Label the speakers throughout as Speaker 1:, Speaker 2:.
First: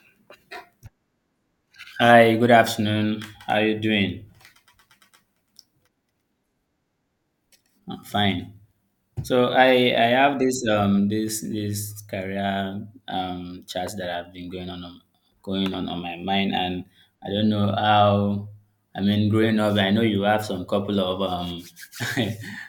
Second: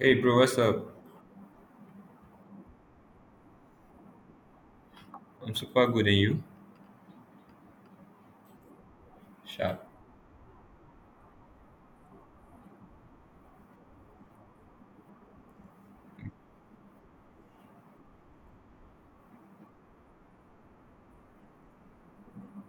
Speaker 1: Hey bro, what's up?
Speaker 2: Hi, good afternoon. How are you doing?
Speaker 1: I'm super good and you?
Speaker 2: I'm fine. So
Speaker 1: Sharp.
Speaker 2: I I have this this career chat that I've been going on my mind, and I don't know how. I mean, growing up, I know you have some couple of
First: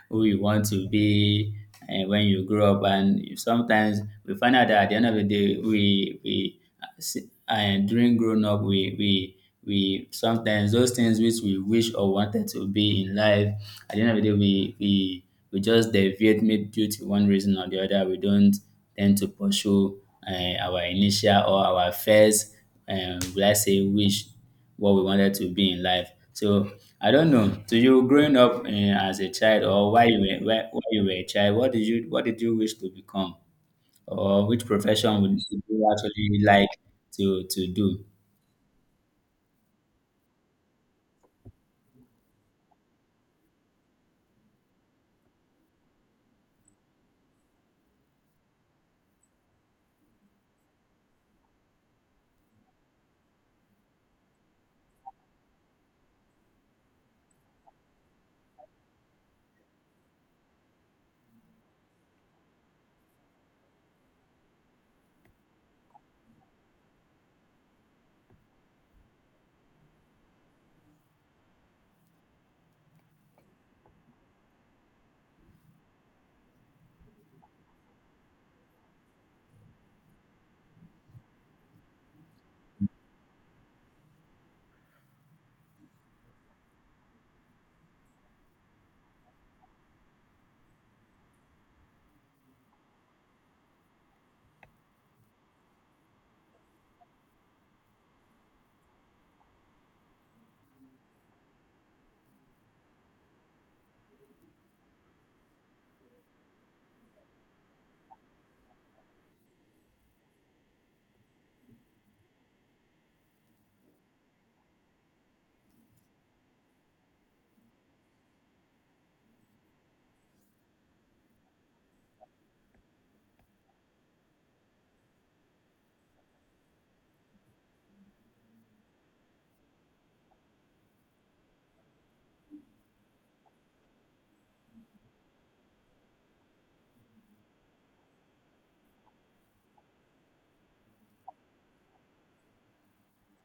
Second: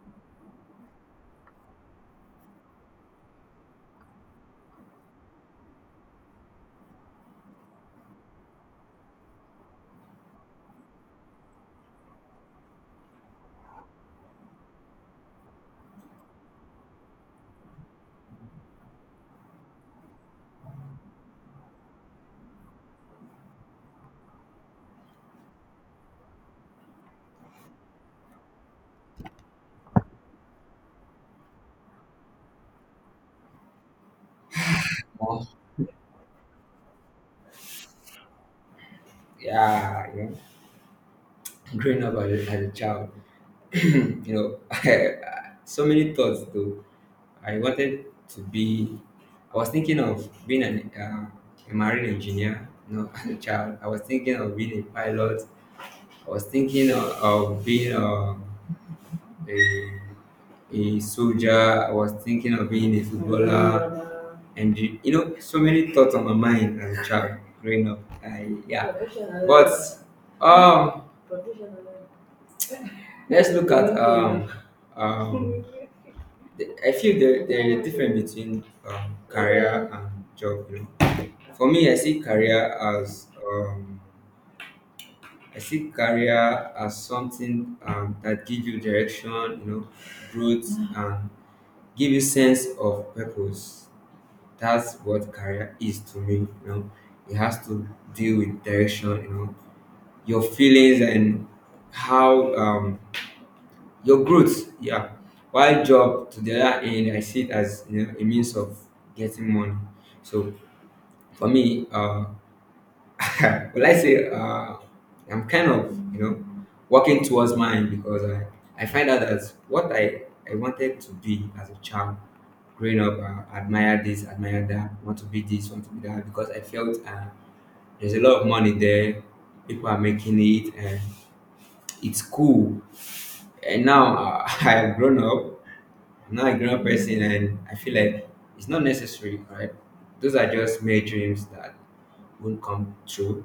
Speaker 2: who you want to be when you grow up, and sometimes we find out that at the end of the day, we see, during growing up we sometimes those things which we wish or wanted to be in life at the end of the day we just deviate maybe due to one reason or the other we don't tend to pursue our initial or our first let's say wish what we wanted to be in life. So I don't know, to you growing up as a child, or why you were a child, what did you wish to become or which profession would
Speaker 1: Oh,
Speaker 2: you actually like to do?
Speaker 1: yeah, you know, growing up as a child, you know, so many thoughts though. I wanted to be, I was thinking of being an, a marine engineer, you know, as a child. I was thinking of being a pilot. I was thinking of being a a soldier. I was thinking of being a footballer, and you know, so many thoughts on my mind as a child growing up. I yeah, but um, let's look at um, I feel there is a difference between career and job. You know, for me, I see career as I see career as something that gives you direction, you know, growth and give you sense of purpose. That's what career is to me. You know, it has to deal with direction. You know, your feelings and how your growth. Yeah. While job to the other end, I see it as you know, a means of getting money. So for me, well, I say I'm kind of you know working towards mine because I find out that what I wanted to be as a child growing up, admire this, admire that, want to be this, want to be that, because I felt there's a lot of money there. People are making it, and it's cool. And now I've grown up. I'm now a grown up person, and I feel like it's not necessary, right? Those are just mere dreams that won't come true.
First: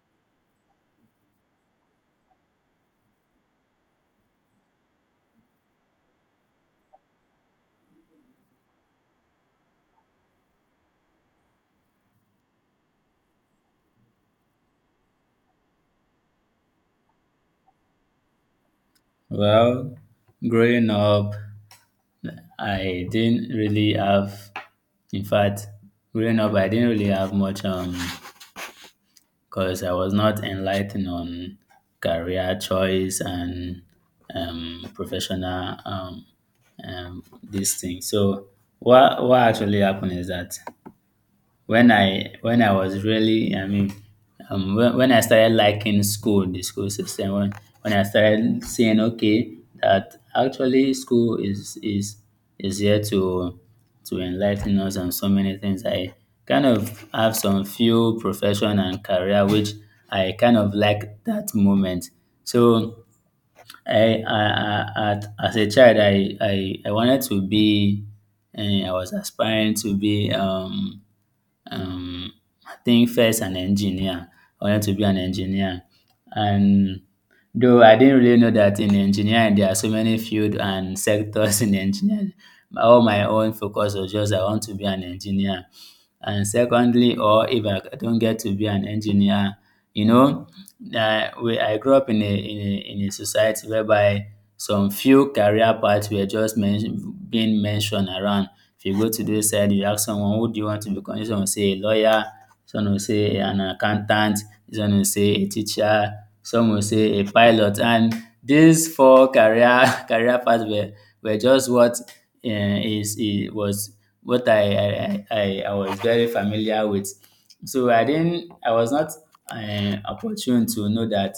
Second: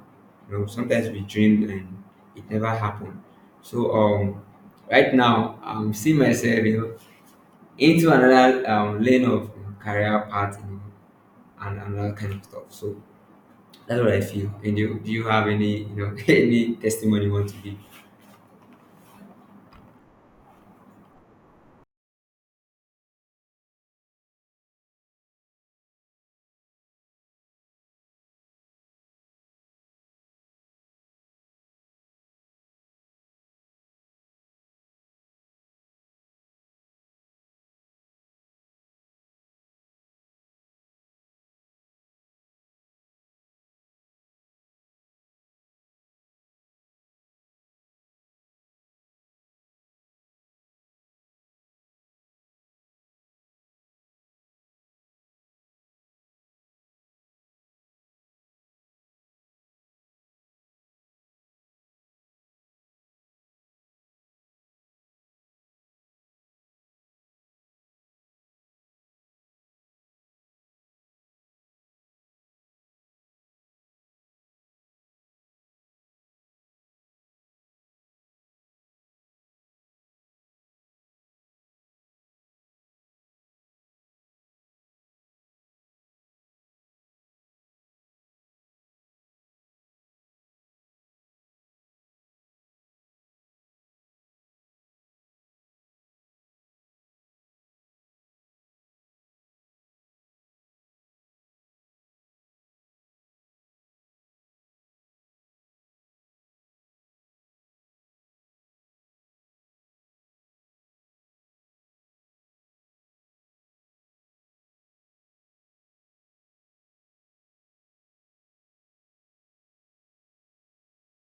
Speaker 1: You know, sometimes we dreamed and it never happened. So right now I'm seeing myself, you know, into another lane of you know, career path. You know, and that kind of stuff. So that's what I feel. And you, do you have any, you know, any testimony you want to give?
Speaker 2: Well, growing up, I didn't really have. In fact, growing up, I didn't really have much because I was not enlightened on career choice and professional this thing. So what actually happened is that when I was really, I mean, when I started liking school, the school system, when I started seeing, okay, that actually school is here to enlighten us on so many things. I kind of have some few profession and career which I kind of like that moment. So I, I, as a child, I wanted to be, and I was aspiring to be. Um, I think first an engineer. I wanted to be an engineer. And though I didn't really know that in engineering there are so many fields and sectors in engineering, all my own focus was just I want to be an engineer. And secondly, or if I don't get to be an engineer, you know, I grew up in a society whereby some few career paths were just being mentioned around. If you go to those side, you ask someone, who do you want to become? This one will say a lawyer, this one will say an accountant, this one will say a teacher, some will say a pilot. And these four career career paths were just what is it was what I was very familiar with. So I was not opportune to know that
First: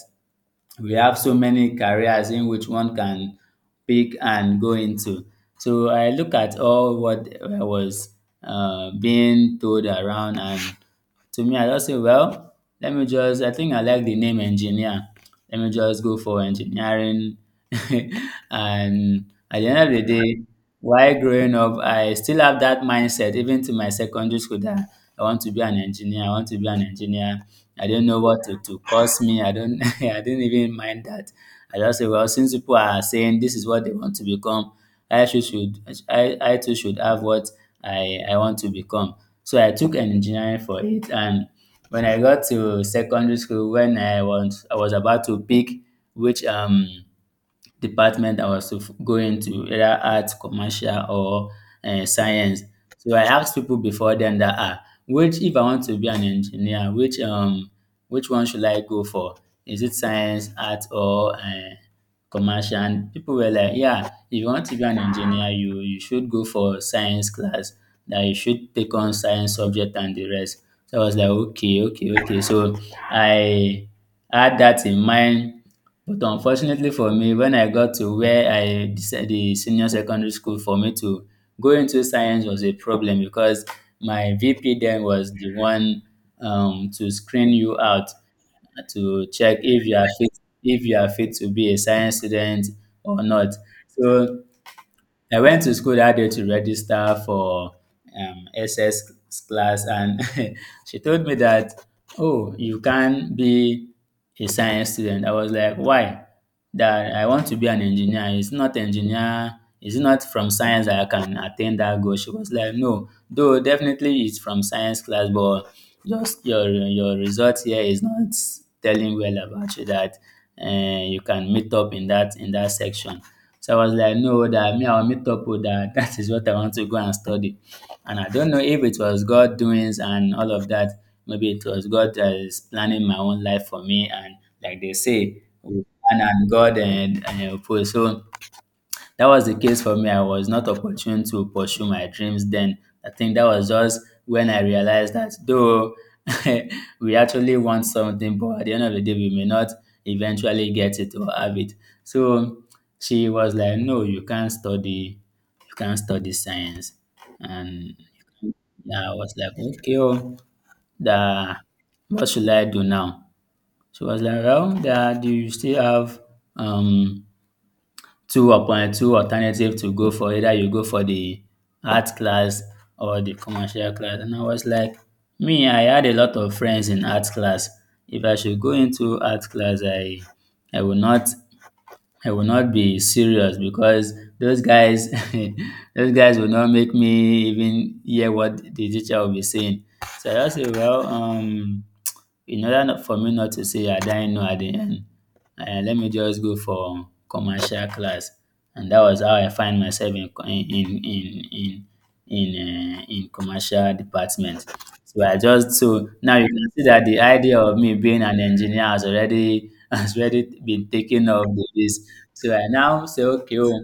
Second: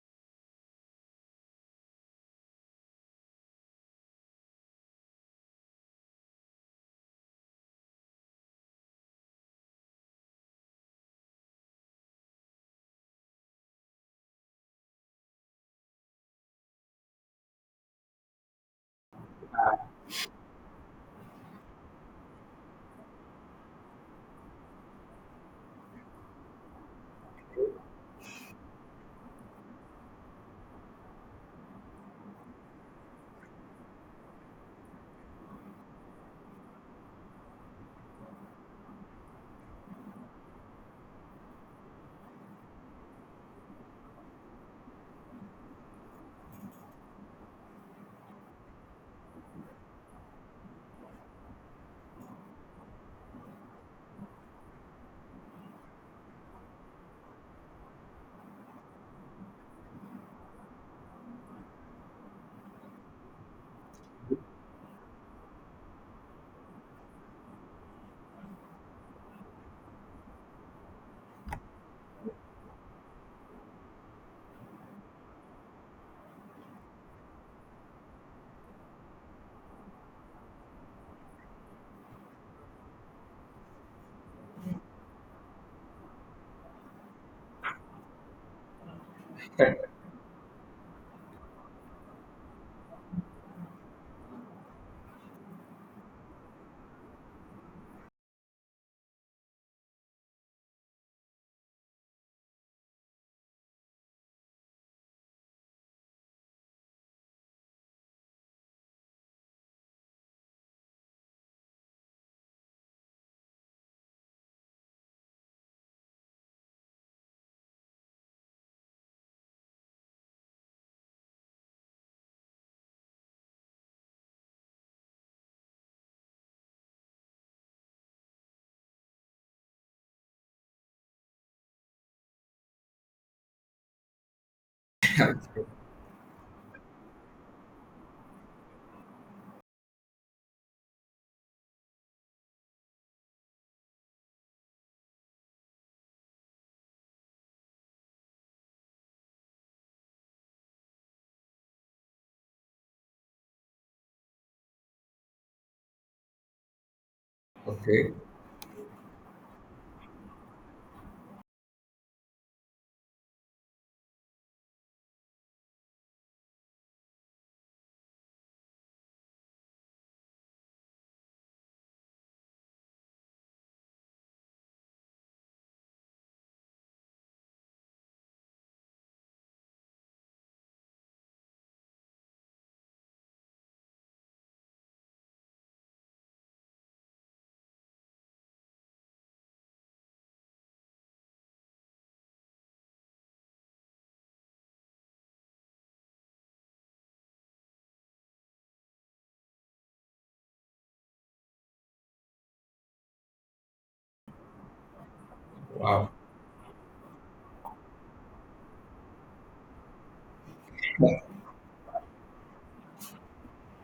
Speaker 2: we have so many careers in which one can pick and go into. So I look at all what I was being told around and to me, I just say, well, I think I like the name engineer. Let me just go for engineering. And at the end of the day, while growing up, I still have that mindset, even to my secondary school, that I want to be an engineer. I want to be an engineer. I don't know what to cost me. I don't, I didn't even mind that. I just say, well, since people are saying this is what they want to become, I should, I too should have what I want to become. So I took an engineering for it, and when I got to secondary school, when I was about to pick which department I was to going to, either arts, commercial, or science. So I asked people before then that ah, which if I want to be an engineer, which one should I go for? Is it science, art, or commercial? And people were like, yeah, if you want to be an engineer, you should go for science class. That you should take on science subject and the rest. So I was like, okay, okay, okay. So I had that in mind, but unfortunately for me, when I got to where I deci the senior secondary school, for me to go into science was a problem because my VP then was the one, to screen you out to check if you are fit to be a science student or not. So I went to school that day to register for SS class, and she told me that, oh, you can't be a science student. I was like, why? That I want to be an engineer. It's not engineer. It's not from science that I can attain that goal. She was like, no, though definitely it's from science class, but just your result here is not telling well about you that you can meet up in that section. So I was like, no, that me, I'll meet up with that. That is what I want to go and study. And I don't know if it was God doings and all of that. Maybe it was God that is planning my own life for me. And like they say, we plan and God and oppose. So that was the case for me. I was not opportune to pursue my dreams then. I think that was just when I realized that though we actually want something, but at the end of the day, we may not eventually get it or have it. So she was like, "No, you can't study. You can't study science." And
Speaker 1: Okay,
Speaker 2: I was like, "Okay, oh, the what should I do now?" She was like, "Well, that you still have um two upon two alternative to go for, either you go for the art class or the commercial class," and I was like, me, I had a lot of friends in art class. If I should go into art class, I will not I will not be serious because those guys those guys will not make me even hear what the teacher will be saying. So I just say, well, in order not for me not to say I didn't know at the end, let me just go for commercial class. And that was how I find myself in co- in, in commercial department. So I just So
Speaker 1: wow.
Speaker 2: now you can see that the idea of me being an engineer has already has already been taken off the list. So I now say, okay, oh,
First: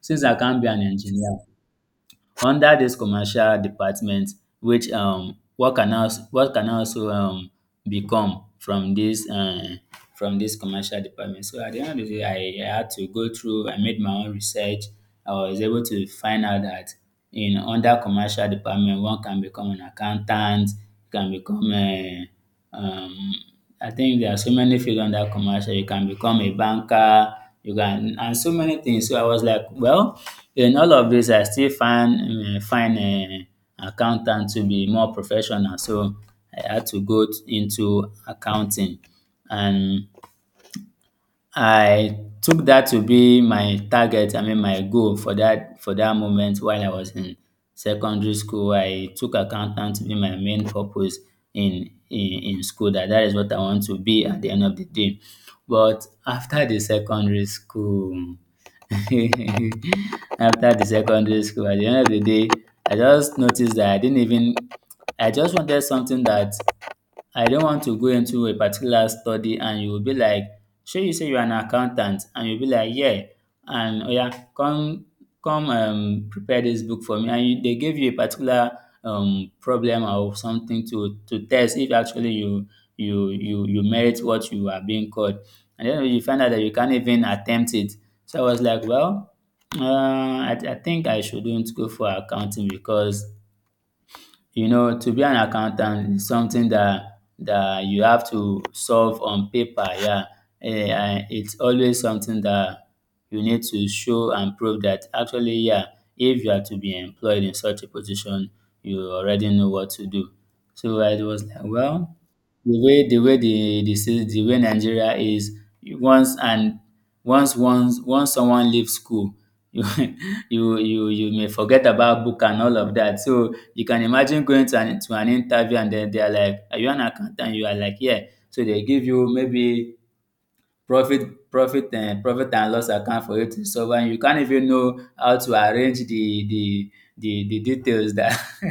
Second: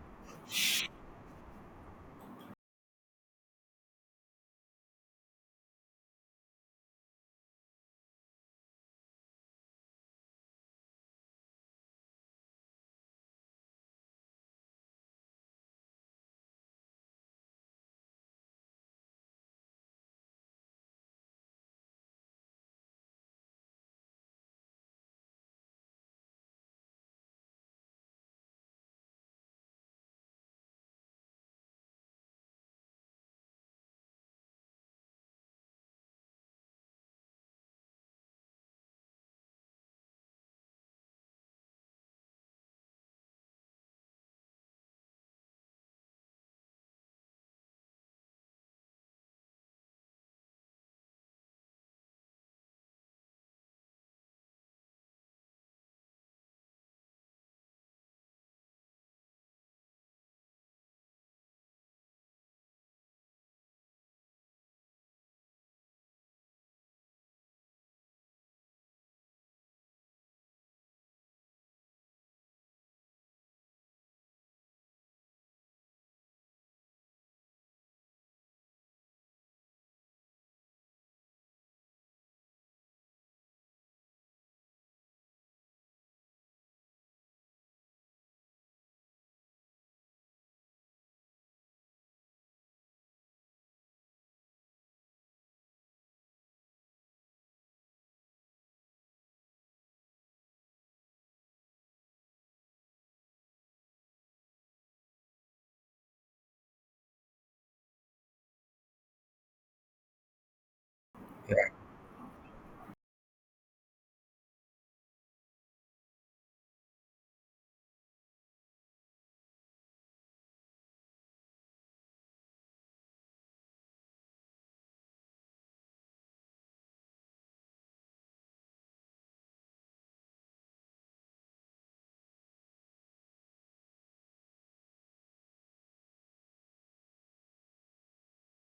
Speaker 2: since I can't be an engineer, under dis commercial department, which what can also become from dis commercial department. So at the end of the day, I had to go through, I made my own research. I was able to find out that in under commercial department, one can become an accountant, you can become a Um, I think there are so many fields under commercial. You can become a banker, you can, and so many things. So I was like, well, in all of this, I still find an accountant to be more professional. So I had to into accounting, and I took that to be my target, I mean my goal for that moment while I was in secondary school. I took accountant to be my main purpose in school, that that is what I want to be at the end of the day. But after the secondary school, after the secondary school, at the end of the day, I just noticed that I didn't even I just wanted something that I don't want to go into a particular study and you will be like, show you say you're an accountant and you'll be like, yeah, and oh yeah, come come prepare this book for me. And you, they give you a particular problem or something to test if actually you merit what you are being called. And then you find out that you can't even attempt it. So I was like, well, I think I shouldn't go for accounting because you know, to be an accountant is something that you have to solve on paper. Yeah, eh, and it's always something that you need to show and prove that actually, yeah, if you are to be employed in such a position, you already know what to do. So I was like, well, the way the way the state the way Nigeria is. You once and once once once someone leaves school, you you may forget about book and all of that. So you can imagine going to an interview and then they are like, "Are you an accountant?" You are like, "Yeah." So they give you maybe profit and loss account for you to survive. You can't even know how to arrange the the details that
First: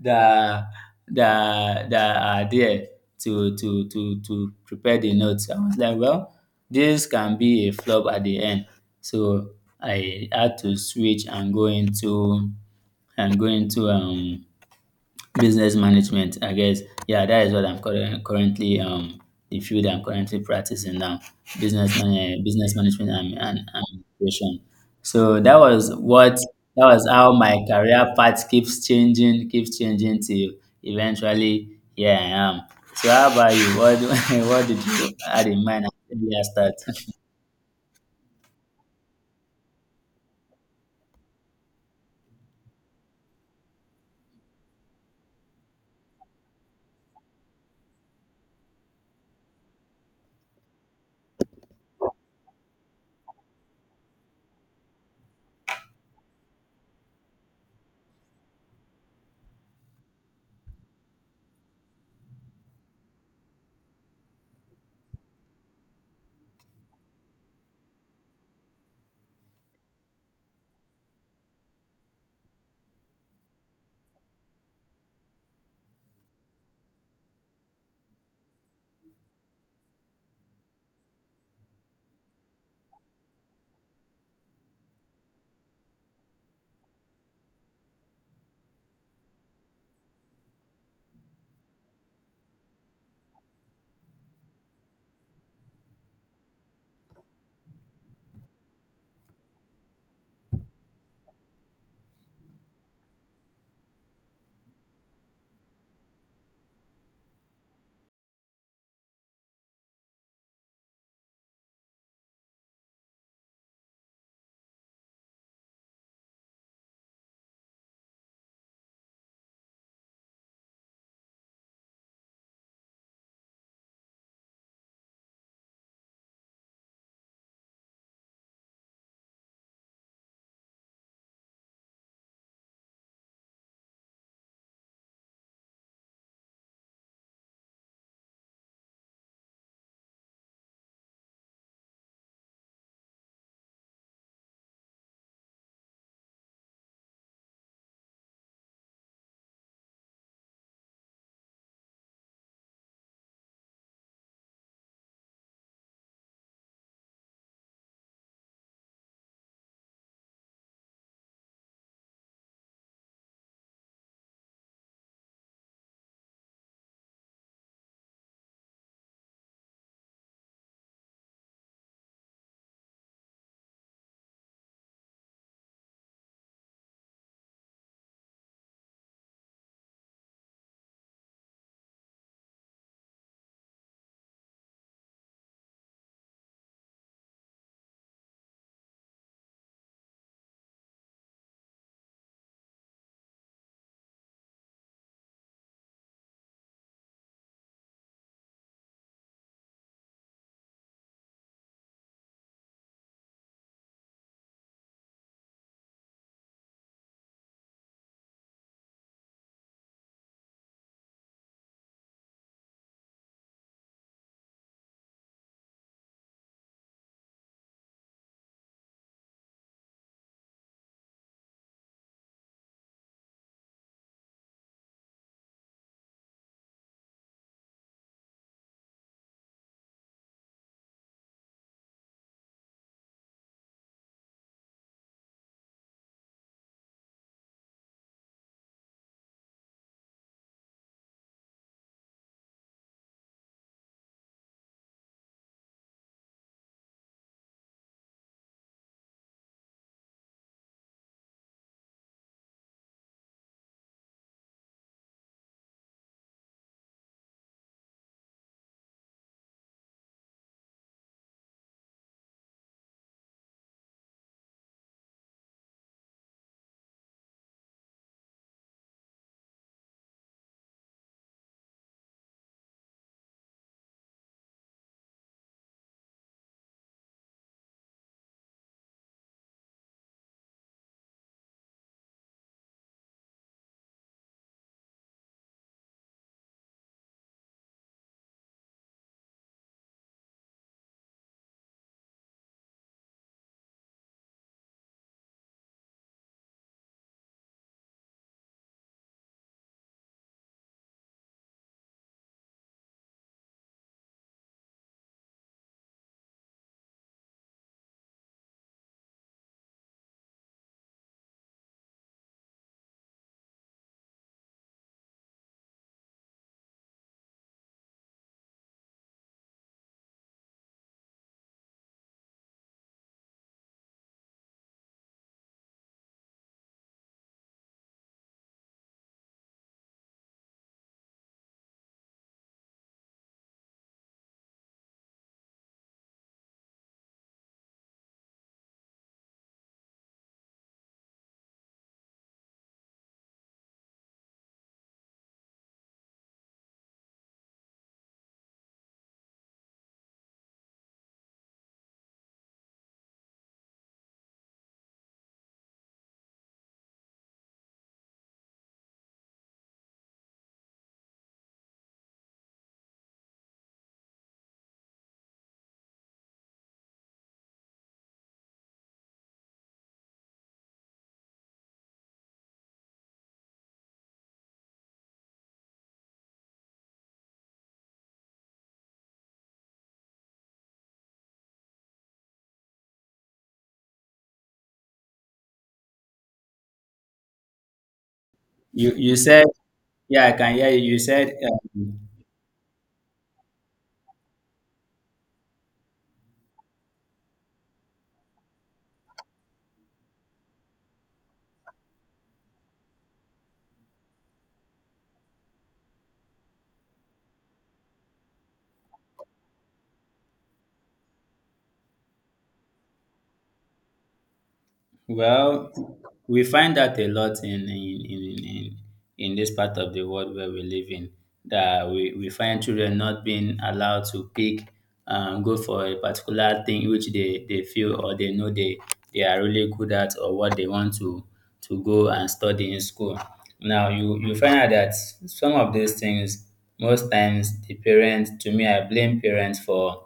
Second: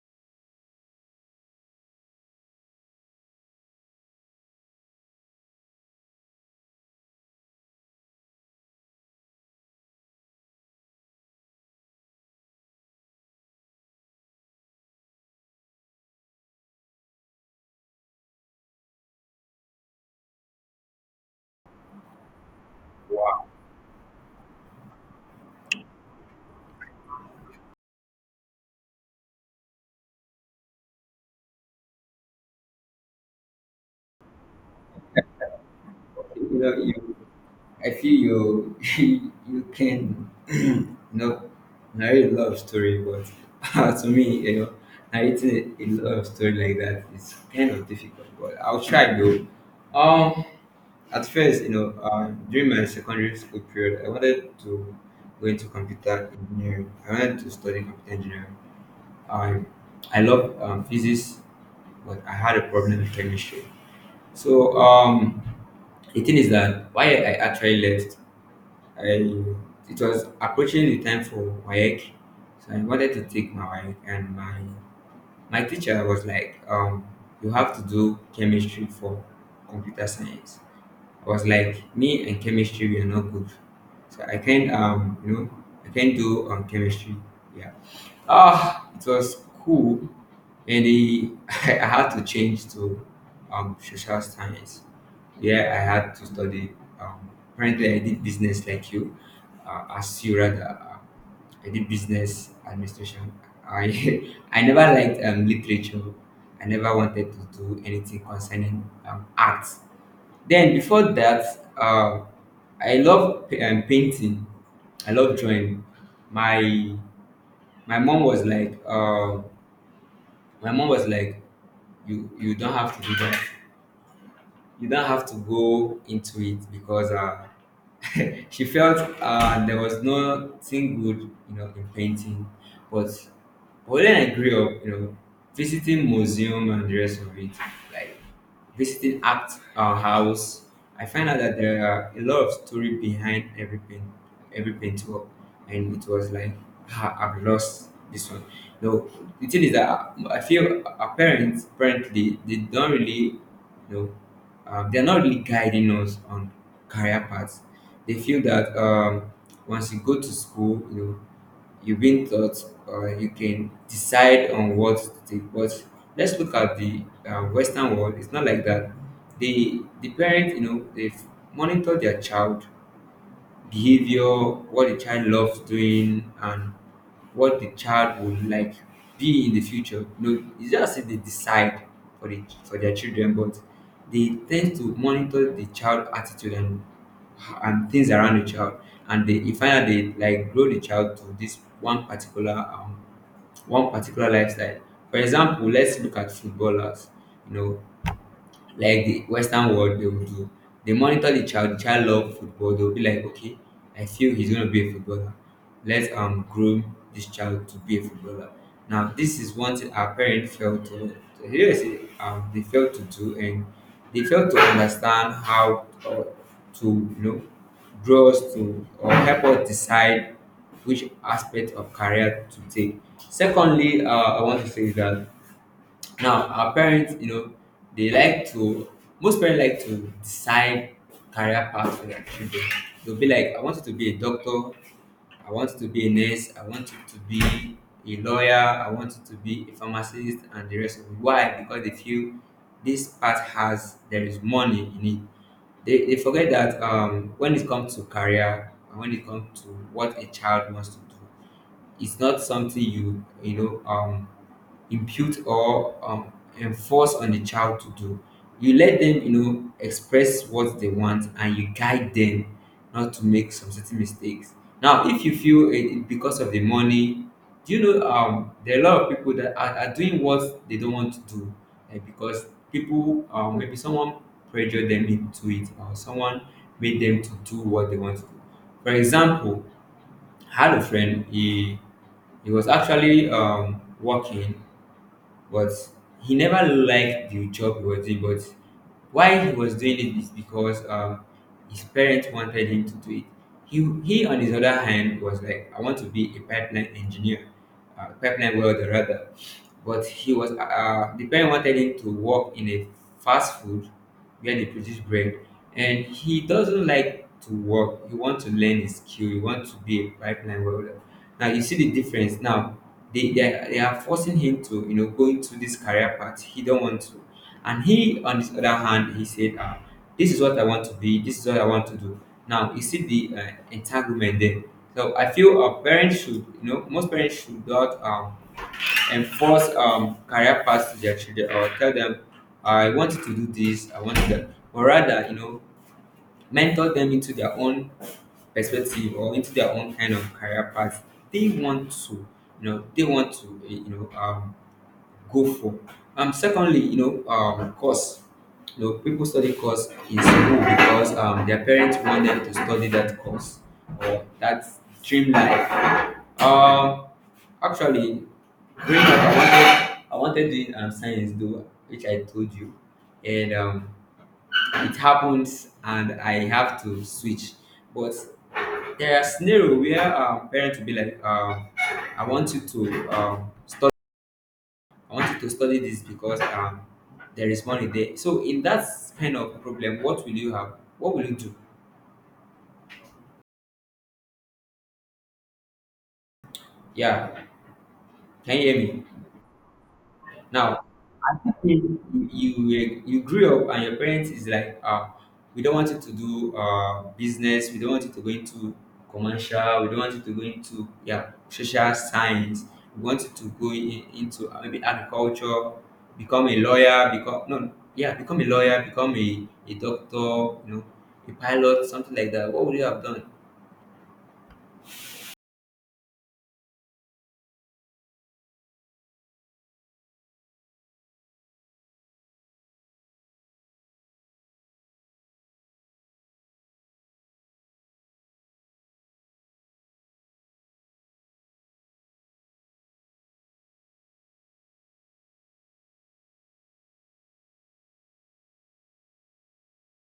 Speaker 2: that that are there to prepare the notes. I was like, well, this can be a flop at the end. So I had to switch and go into and go into business management, I guess. Yeah, that is what I'm current, currently the field I'm currently practicing now. Business man, Business management and creation. So that was how my career path keeps changing till eventually here I am. So how about you? What do- What did you had in mind at the
Speaker 1: You
Speaker 2: start?
Speaker 1: know, I feel you, you can, you know, narrate a lot of story, but to me, you know, narrating a lot of story like that is kind of difficult. But I'll try though. Um, at first, you know, during my secondary school period, I wanted to go into computer engineering. I wanted to study computer engineering. I I love physics, but I had a problem with chemistry. So the thing is that why I actually left, I it was approaching the time for WAEC, so I wanted to take my WAEC, and my teacher was like, you have to do chemistry for computer science. I was like, me and chemistry we are not good, so I can't you know I can't do chemistry. Yeah. Ah, it was cool. And I had to change to social science. Yeah, I had to study. Apparently, I did business like you. As you rather, I did business administration. I I never liked literature. I never wanted to do anything concerning arts. Then before that, uh, I love painting. I love drawing. My my mom was like, my mom was like, you don't have to do that. You don't have to go into it because she felt there was nothing good, you know, in painting. But when I grew up, you know, visiting museum and the rest of it, like visiting at our house, I find out that there are a lot of story behind every paint, every paintwork, and it was like ah, I've lost this one. No, the thing is that I feel our parents apparently they don't really, you know, they're not really guiding us on career paths. They feel that once you go to school, you know you've been taught or you can decide on what to take. But let's look at the Western world. It's not like that. The parent, you know, they monitor their child behavior, what the child loves doing, and what the child would like be in the future. You know, it's just that they decide for the for their children, but they tend to monitor the child attitude and things around the child, and they you find out they like grow the child to this one particular lifestyle. For example, let's look at footballers. You know, like the Western world they will do. They monitor the child. The child love football. They'll be like, okay, I feel he's gonna be a footballer. Let's groom this child to be a footballer. Now this is one thing our parents failed to yes they failed to do and they failed to understand how to you know draw us to or help us decide which aspect of career to take. Secondly, I want to say that now, our parents, you know, they like to, most parents like to decide career path for their children. They'll be like, I want you to be a doctor, I want you to be a nurse, I want you to be a lawyer, I want you to be a pharmacist, and the rest of it. Why? Because they feel this path has, there is money in it. They forget that when it comes to career and when it comes to what a child wants to do, it's not something you, you know, impute or enforce on the child to do. You let them, you know, express what they want, and you guide them not to make some certain mistakes. Now, if you feel it because of the money, do you know there are a lot of people that are doing what they don't want to do eh, because maybe someone pressured them into it or someone made them to do what they want to do. For example, I had a friend, he was actually working but he never liked the job he was doing. But why he was doing it is because his parents wanted him to do it. He on his other hand was like, I want to be a pipeline engineer, pipeline welder rather. But he was the parent wanted him to work in a fast food where they produce bread. And he doesn't like to work. He wants to learn his skill. He wants to be a pipeline welder. Now you see the difference. Now they are forcing him to you know go into this career path. He don't want to. And he, on the other hand, he said, ah, this is what I want to be. This is what I want to do. Now you see the entanglement there. So I feel our parents should, you know, most parents should not enforce career paths to their children or tell them, I want you to do this, I want that. Or rather, you know, mentor them into their own perspective or into their own kind of career path they want to, you know, they want to, you know, go for. Secondly, you know, course. You know, people study course in school because their parents want them to study that course or that dream life. Um, actually, growing up I wanted doing science though which I told you, and it happens and I have to switch. But there are scenarios where parents will be like I want you to study. I want you to study this because there is money there. So in that kind of problem what will you have? What will you do? Yeah, can you hear
Speaker 2: You
Speaker 1: me?
Speaker 2: you said, yeah, I can hear
Speaker 1: Now
Speaker 2: you. You said,
Speaker 1: you you grew up and your parents is like ah, we don't want you to do business, we don't want you to go into commercial, we don't want you to go into yeah social science, we want you to into maybe agriculture, become a lawyer become no yeah become a lawyer, become a doctor, you know, a pilot, something like that. What would you have done?
Speaker 2: well, we find that a lot in this part of the world where we live in. That we find children not being allowed to pick, go for a particular thing which they feel or they know they are really good at or what they want to go and study in school. Now you find out that some of these things most times the parents, to me, I blame parents for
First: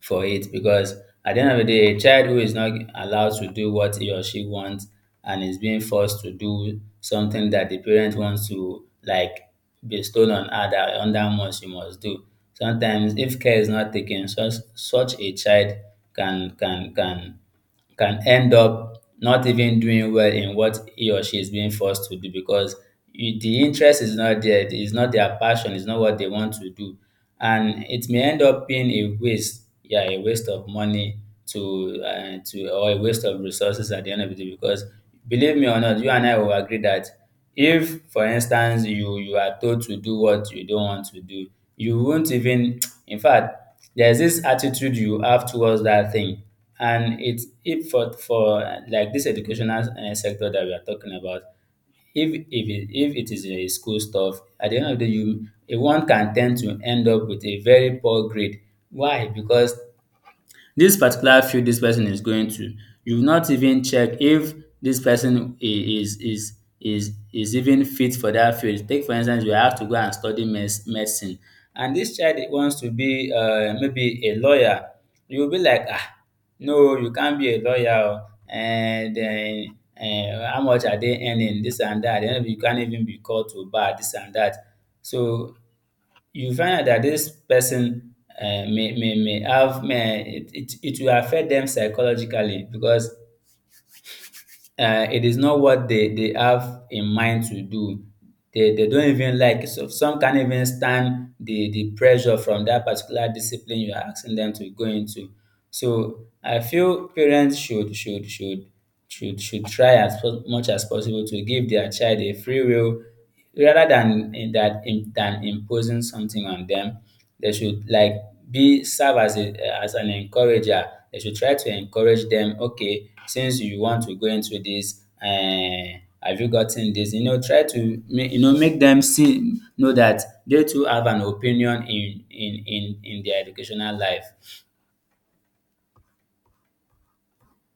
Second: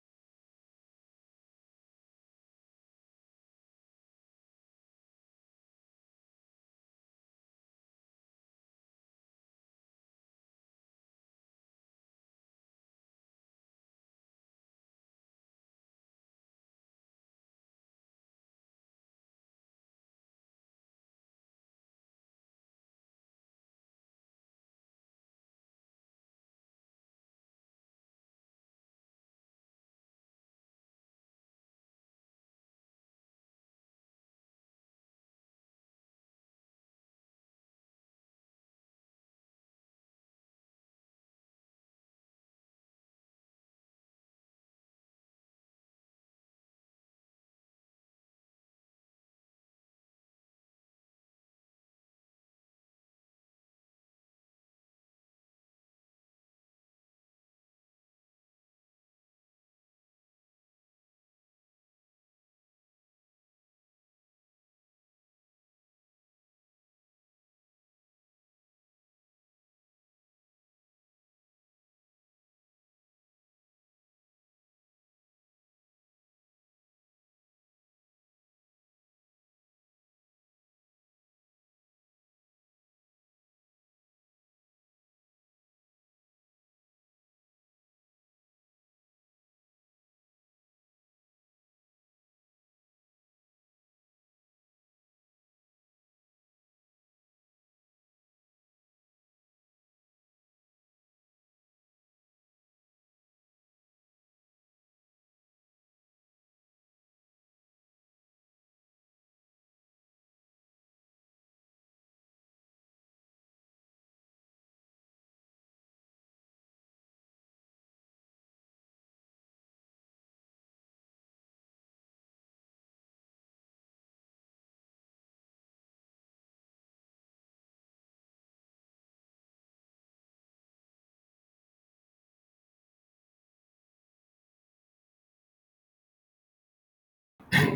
Speaker 2: for it because at the end of the day, a child who is not allowed to do what he or she wants and is being forced to do something that the parent wants to, like, bestow on her that under must you must do. Sometimes, if care is not taken, such a child can can can can end up not even doing well in what he or she is being forced to do because the interest is not there, it's not their passion, it's not what they want to do. And it may end up being a waste, yeah, a waste of money to, or a waste of resources at the end of the day because, believe me or not, you and I will agree that if, for instance, you are told to do what you don't want to do, you won't even in fact, there's this attitude you have towards that thing. And it's if for like this educational sector that we are talking about, if it is a school stuff, at the end of the day, you a one can tend to end up with a very poor grade. Why? Because this particular field this person is going to, you not even check if this person is even fit for that field. Take, for instance, you have to go and study medicine, and this child wants to be, maybe a lawyer. You will be like, ah, no, you can't be a lawyer. Oh. And then, how much are they earning? This and that. Then you can't even be called to bar. This and that. So you find out that this person, may have may, it will affect them psychologically because, it is not what they have in mind to do. They don't even like it, so some can't even stand the pressure from that particular discipline you're asking them to go into. So I feel parents should try as much as possible to give their child a free will rather than than imposing something on them. They should, like, be serve as a, as an encourager. They should try to encourage them. Okay, since you want to go into this, have you gotten this? You know, try to make, you know, make them see, know that they too have an opinion in their educational life.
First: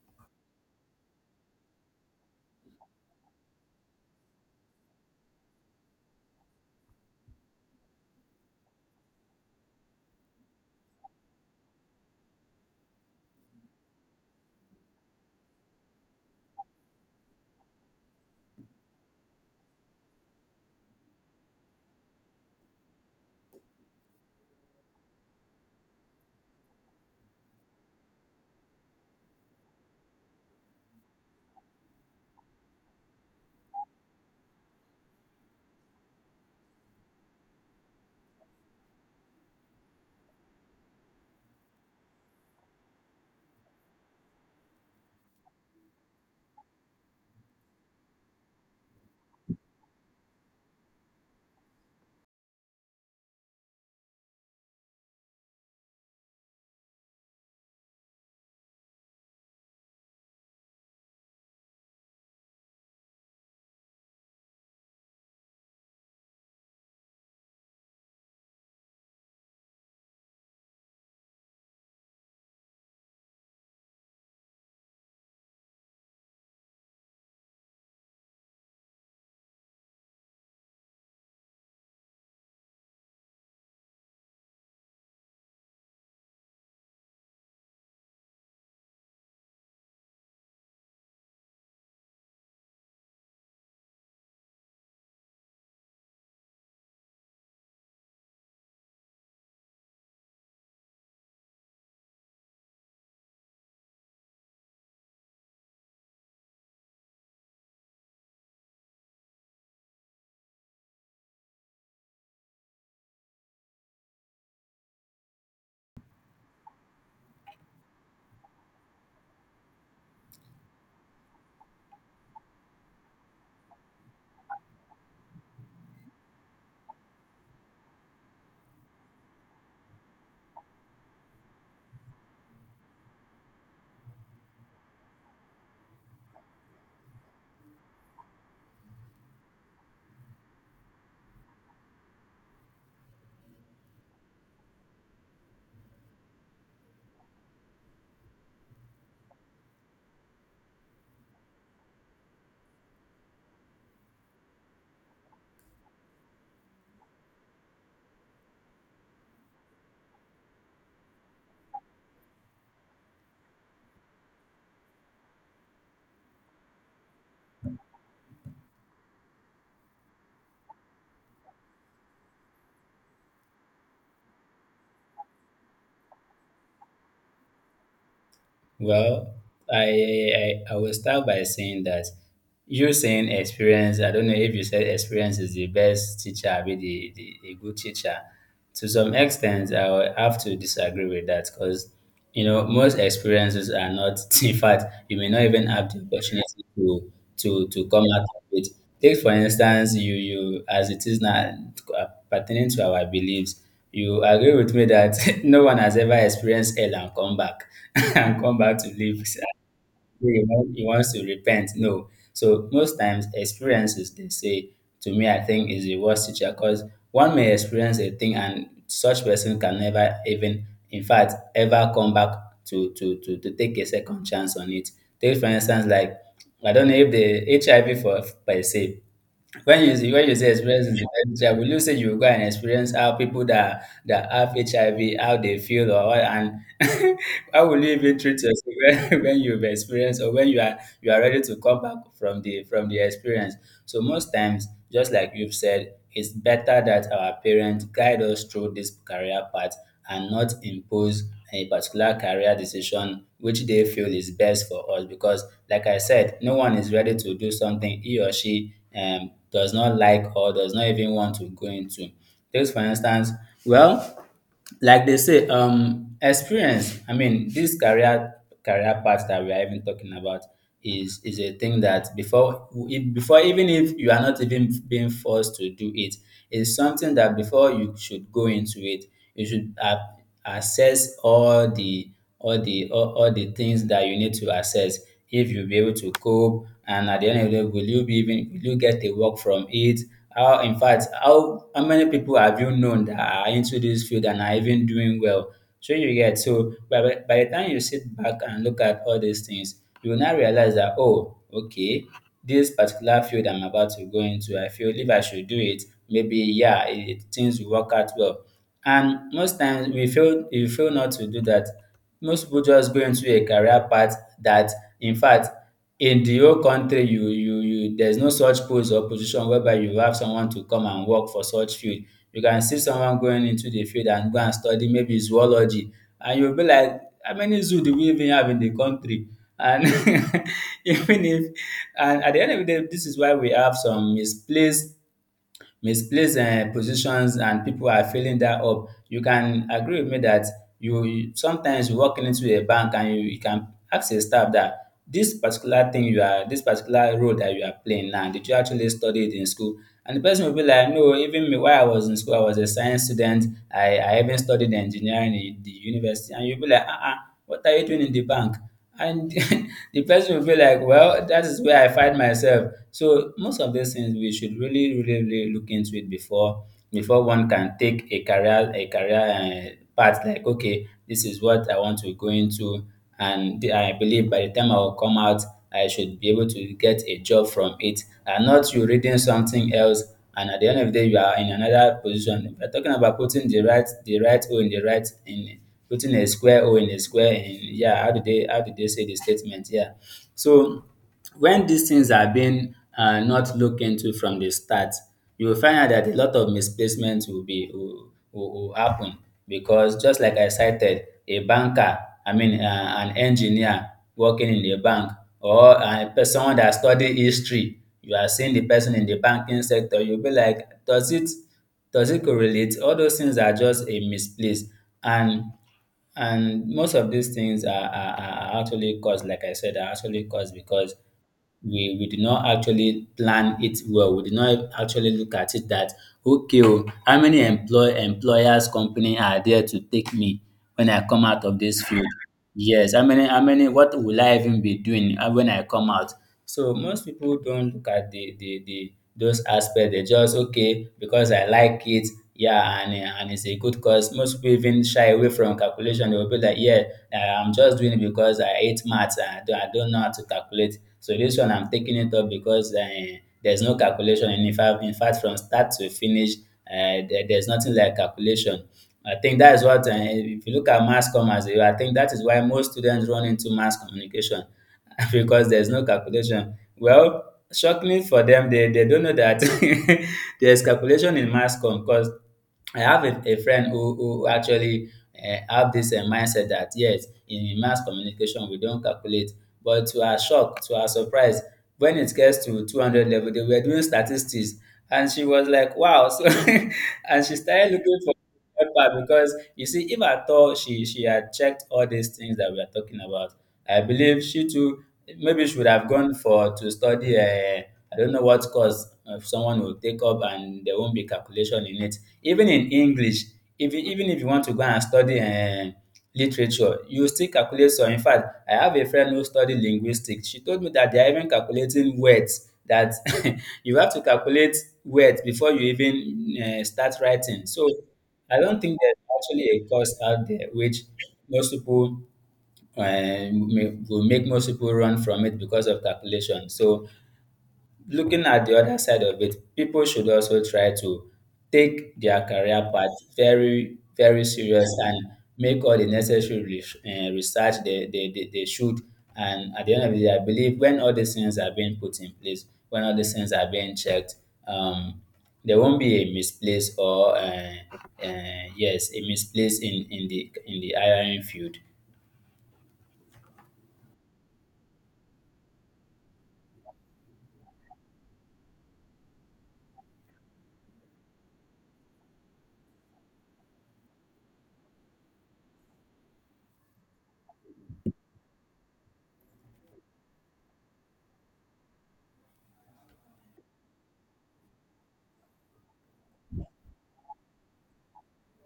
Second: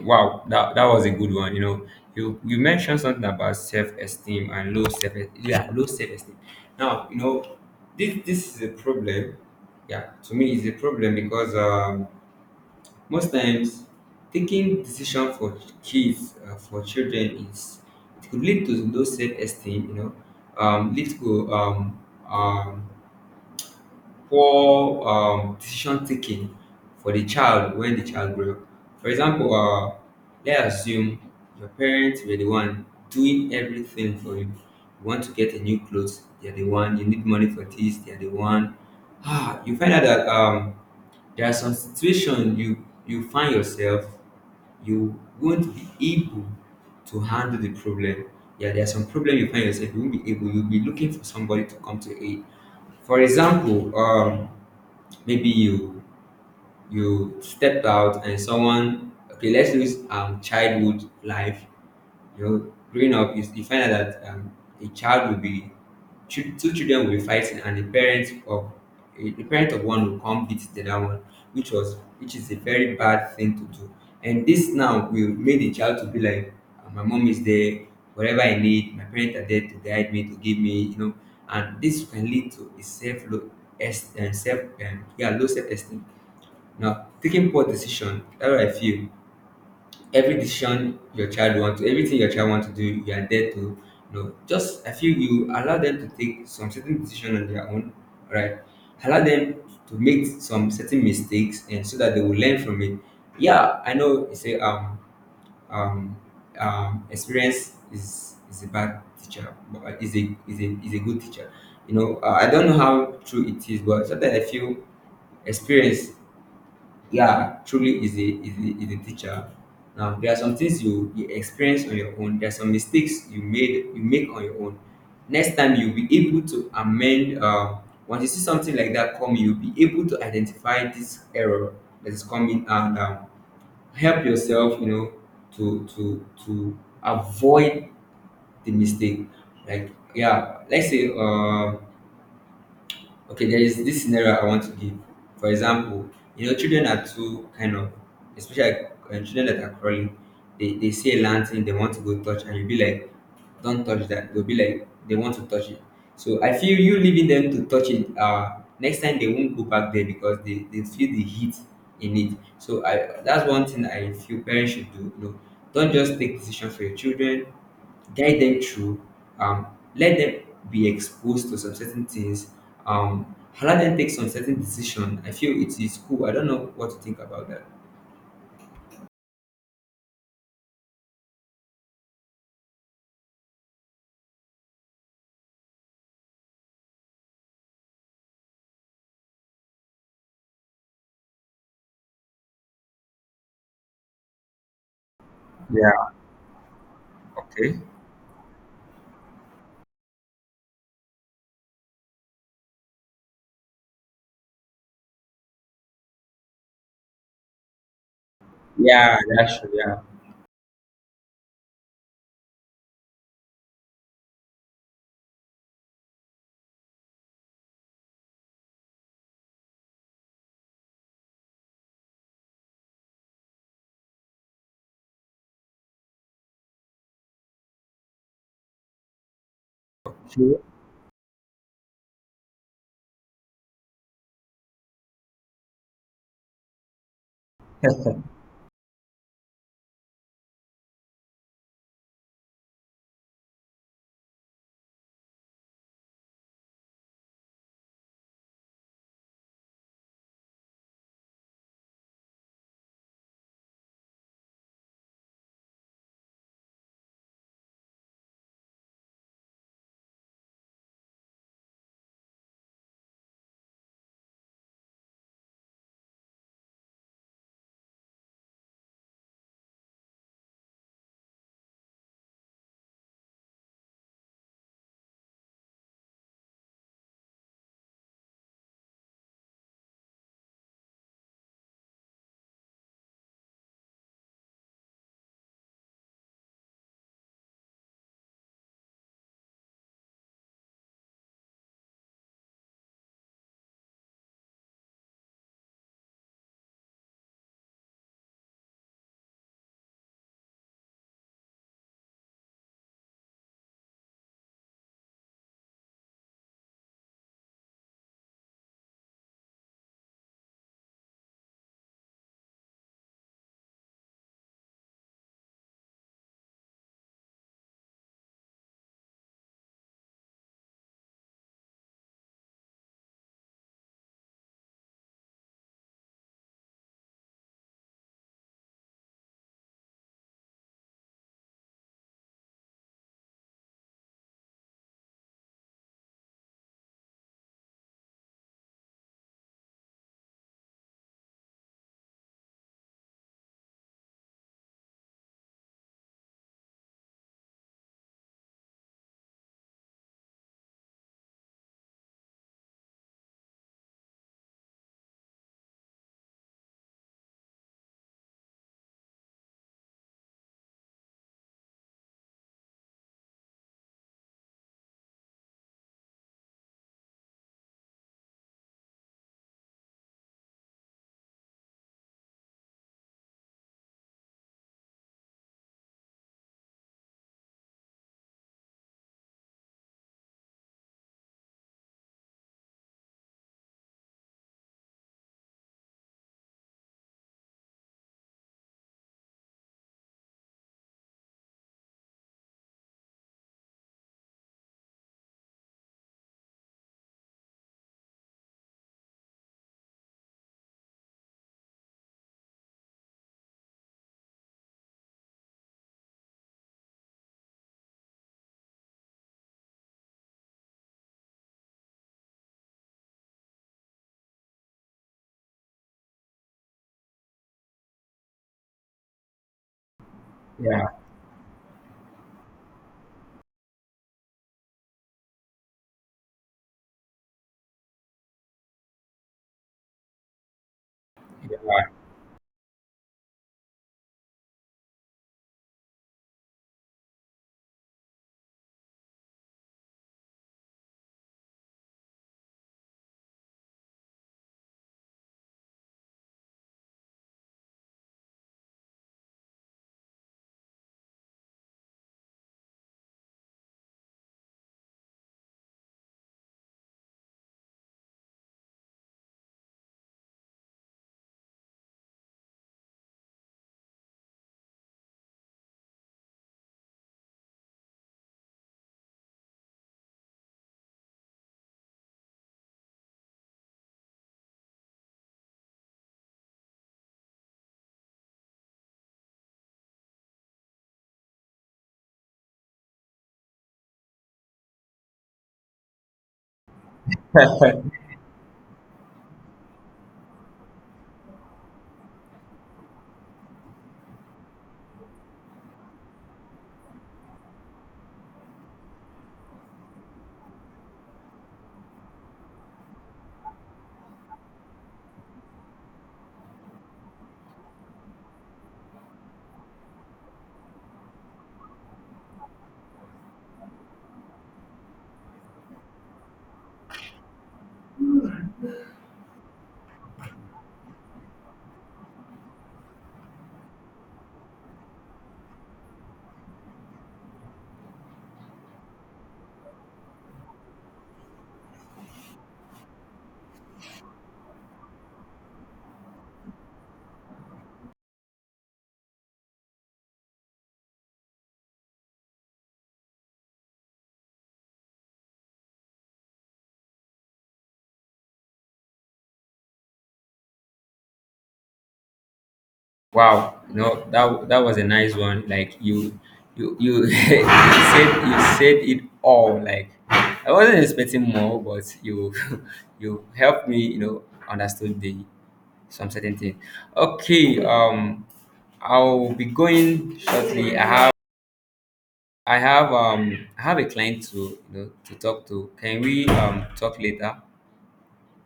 Speaker 1: Wow, that was a good one. You know, you mentioned something about self-esteem and low self. Yeah, low self-esteem. Now, you know, this is a problem. Yeah, to me it's a problem because most times taking decision for kids for children is it could lead to low self-esteem. You know, lead to um, poor decision taking for the child when the child grow up. For example, let's assume your parents were the one doing everything for you. You want to get a new clothes, they are the one. You need money for this, they are the one. You find out that there are some situations you find yourself you won't be able to handle the problem. Yeah, there are some problem you find yourself you won't be able. You'll be looking for somebody to come to aid. For example, maybe you stepped out and someone okay let's use childhood life you know growing up you find out that a child will be two children will be fighting and the parents of the parent of one will come beat the other one which was which is a very bad thing to do and this now will make the child to be like, "Ah, my mom is there, whatever I need my parents are there to guide me, to give me, you know." And this can lead to a self low self, yeah, low self esteem now, taking poor decision, how I feel. Every decision your child wants, everything your child wants to do, you are there to you know. Just I feel you allow them to take some certain decision on their own, right? Allow them to make some certain mistakes, and so that they will learn from it. Yeah, I know you say um experience is a bad teacher, but is a is a good teacher. You know, I don't know how true it is, but sometimes I feel experience, yeah, truly is a is a teacher. Now there are some things you experience on your own. There are some mistakes you make on your own. Next time you'll be able to amend. Once you see something like that coming, you'll be able to identify this error that is coming and, help yourself. You know to avoid the mistake. Like yeah, let's say okay, there is this scenario I want to give. For example, you know, children are too kind of, especially children that are crawling, they see a lantern, they want to go touch, and you'll be like, don't touch that. They'll be like, they want to touch it. So I feel you leaving them to touch it, next time they won't go back there because they feel the heat in it. So I That's one thing I feel parents should do. You know, don't just take decision for your children, guide them through, um, let them be exposed to some certain things, um, allow them take some certain decision. I feel it is cool. I don't know what to think about that.
Speaker 2: Well, I will start by saying that you saying experience, I don't know if you said experience is the best teacher, I mean a good teacher. To some extent, I will have to disagree with that because, you know, most experiences are not, in fact, you may not even have the
Speaker 1: Yeah.
Speaker 2: opportunity
Speaker 1: Okay.
Speaker 2: to come out of it. Take, for instance, you as it is now, pertaining to our beliefs, you agree with me that no one has ever experienced hell and come back and come back to
Speaker 1: Yeah.
Speaker 2: live. Say, "Ah,
Speaker 1: That's true. Yeah.
Speaker 2: He wants to repent." No. So most times experiences, they say, to me, I think is the worst teacher because one may experience a thing and such person can never even, in fact, ever come back to take a second chance on it. Take, for instance, like, I don't know if the HIV for per se, when you say
Speaker 1: True.
Speaker 2: experience with HIV, will you say you go and experience how people that have HIV how they feel or what, and how will you even treat yourself when you've experienced or when you are ready to come back from the experience? So most times, just like you've said, it's better that our parents guide us through this career path and not impose a particular career decision which they feel is best for us because, like I said, no one is ready to do something he or she, does not like or does not even want to go into. Take, for instance, well, like they say, experience. I mean, this career path that we are even talking about is a thing that before, before, even if you are not even being forced to do it, is something that before you should go into it, you should have access all the all the things that you need to access if you'll be able to cope, and at the end of the day will you be even, will you get a work from it, how, in fact, how many people have you known that are into this field and are even doing well? So you get, so by, by the time you sit back and look at all these things, you will now realize that, oh, okay, this particular field I'm about to go into, I feel if I should do it, maybe yeah things will work out well. And most times we fail not to do that. Most people just go into a career path that, in fact, in the whole country, you there's no such post or position whereby you have someone to come and work for such field. You can see someone going into the field and go and study maybe zoology, and you'll be like, how many zoo do we even have in the country? And even if, and at the end of the day, this is why we have some misplaced positions, and people are filling that up. You can agree with me that you sometimes you walk into a bank and you can ask a staff that this particular this particular role that you are playing now, did you actually study it in school? And the person will be like, no, even me, while I was in school, I was a science student. I even studied engineering in the university. And you'll be like, uh-uh, what are you doing in the bank? And the person will be like, well, that is where I find myself. So most of these things we should really, really, really look into it before, before one can take a career, path, like, okay, this is what I want to go into, and I believe by the time I will come out, I should be able to get a job from it, and not you reading something else. And at the end of the day, you are in another position. We're talking about putting the right O in the right in putting a square O in a square. In, yeah, how do they, how do they say the statement? Yeah, so when these things are being, not looked into from the start, you will find out that a lot of misplacements will be, will happen because, just like I cited, a banker, I mean, an engineer working in a bank or, someone that study history, you are seeing the person in the banking sector, you'll be like, does it, does it correlate? All those things are just a misplace. and and most of these things are actually caused, like I said, are actually caused
Speaker 1: Yeah.
Speaker 2: because we did not actually plan it well. We did not actually look at it that, okay, oh, how many employers company are there to take me when I come out of this
Speaker 1: Yeah.
Speaker 2: field? Yes, how many, how many, what will I even be doing, when I come out? So most people don't look at the those aspects. They just, okay, because I like it, yeah, and, and it's a good cause. Most people even shy away from calculation. They will be like, yeah, uh, I'm just doing it because I hate maths and I don't know how to calculate. So this one I'm taking it up because, there's no calculation. And in fact, from start to finish, there's nothing like calculation. I think that is what, if you look at mass comm as a, I think that is why most students run into mass communication because there's no calculation. Well, shockingly for them, they don't know that there's calculation in mass com because I have a friend who actually, have this, mindset that, yes, in mass communication we don't calculate. But to our shock, to our surprise, when it gets to 200 level, they were doing statistics, and she was like, "Wow!" So, and she started looking for paper because you see, if at all she had checked all these things that we are talking about, I believe she too maybe should have gone for to study. I don't know what course, someone will take up, and there won't be calculation in it. Even in English, if you, even if you want to go and study, literature, you still calculate. So, in fact, I have a friend who studied linguistics. She told me that they are even calculating words. That you have to calculate words before you even, start writing. So I don't think there's actually a course out there which most people, and will make most people run from it because of calculation. So, looking at the other side of it, people should also try to take their career path very, very serious and make all the necessary research they should. And at the end of the day, I believe when all these things are being put in place, when all these things are being checked, um, there won't be a misplace or, yes, a misplace in the, in the hiring field.
Speaker 1: Wow. You know that that was a nice one. Like you said it all. Like I wasn't expecting more, but you you helped me. You know, understood the some certain thing. Okay. I'll be going shortly. I have a client to you know, to talk to. Can we talk later?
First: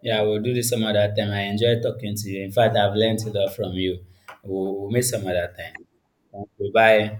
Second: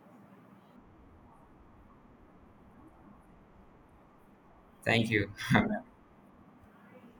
Speaker 2: Yeah, we'll do this some other time. I enjoy talking to you. In fact, I've learned a lot from you. We'll meet
Speaker 1: Thank
Speaker 2: some
Speaker 1: you.
Speaker 2: other time. Thank you. Bye.